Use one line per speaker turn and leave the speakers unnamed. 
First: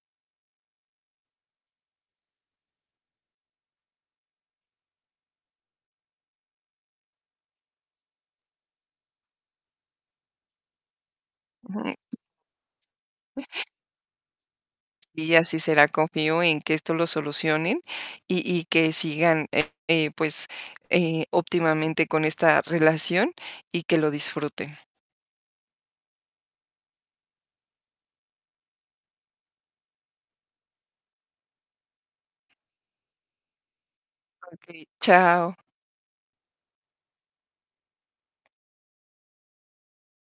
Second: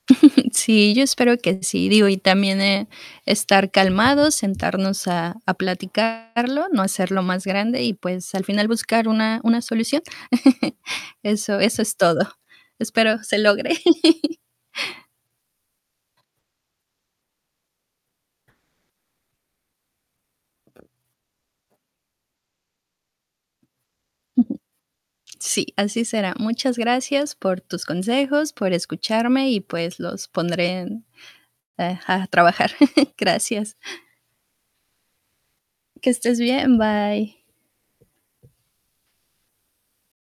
Sí, yo espero que sí. Digo, y también, eh, estar calmados, sentarnos a a platicarlo, no hacerlo más grande, y pues, al final, buscar una una solución. Eso eso es todo. Espero se logre.
Y así será, confío, en que esto lo solucionen, y y que sigan, eh, eh, pues, eh, óptimamente con esta relación, y que lo disfruten.
Sí, así será. Muchas gracias por tus consejos, por escucharme, y pues, los pondré en, eh, a a trabajar. Gracias.
Okey. Chao.
Que estés bien. Bye.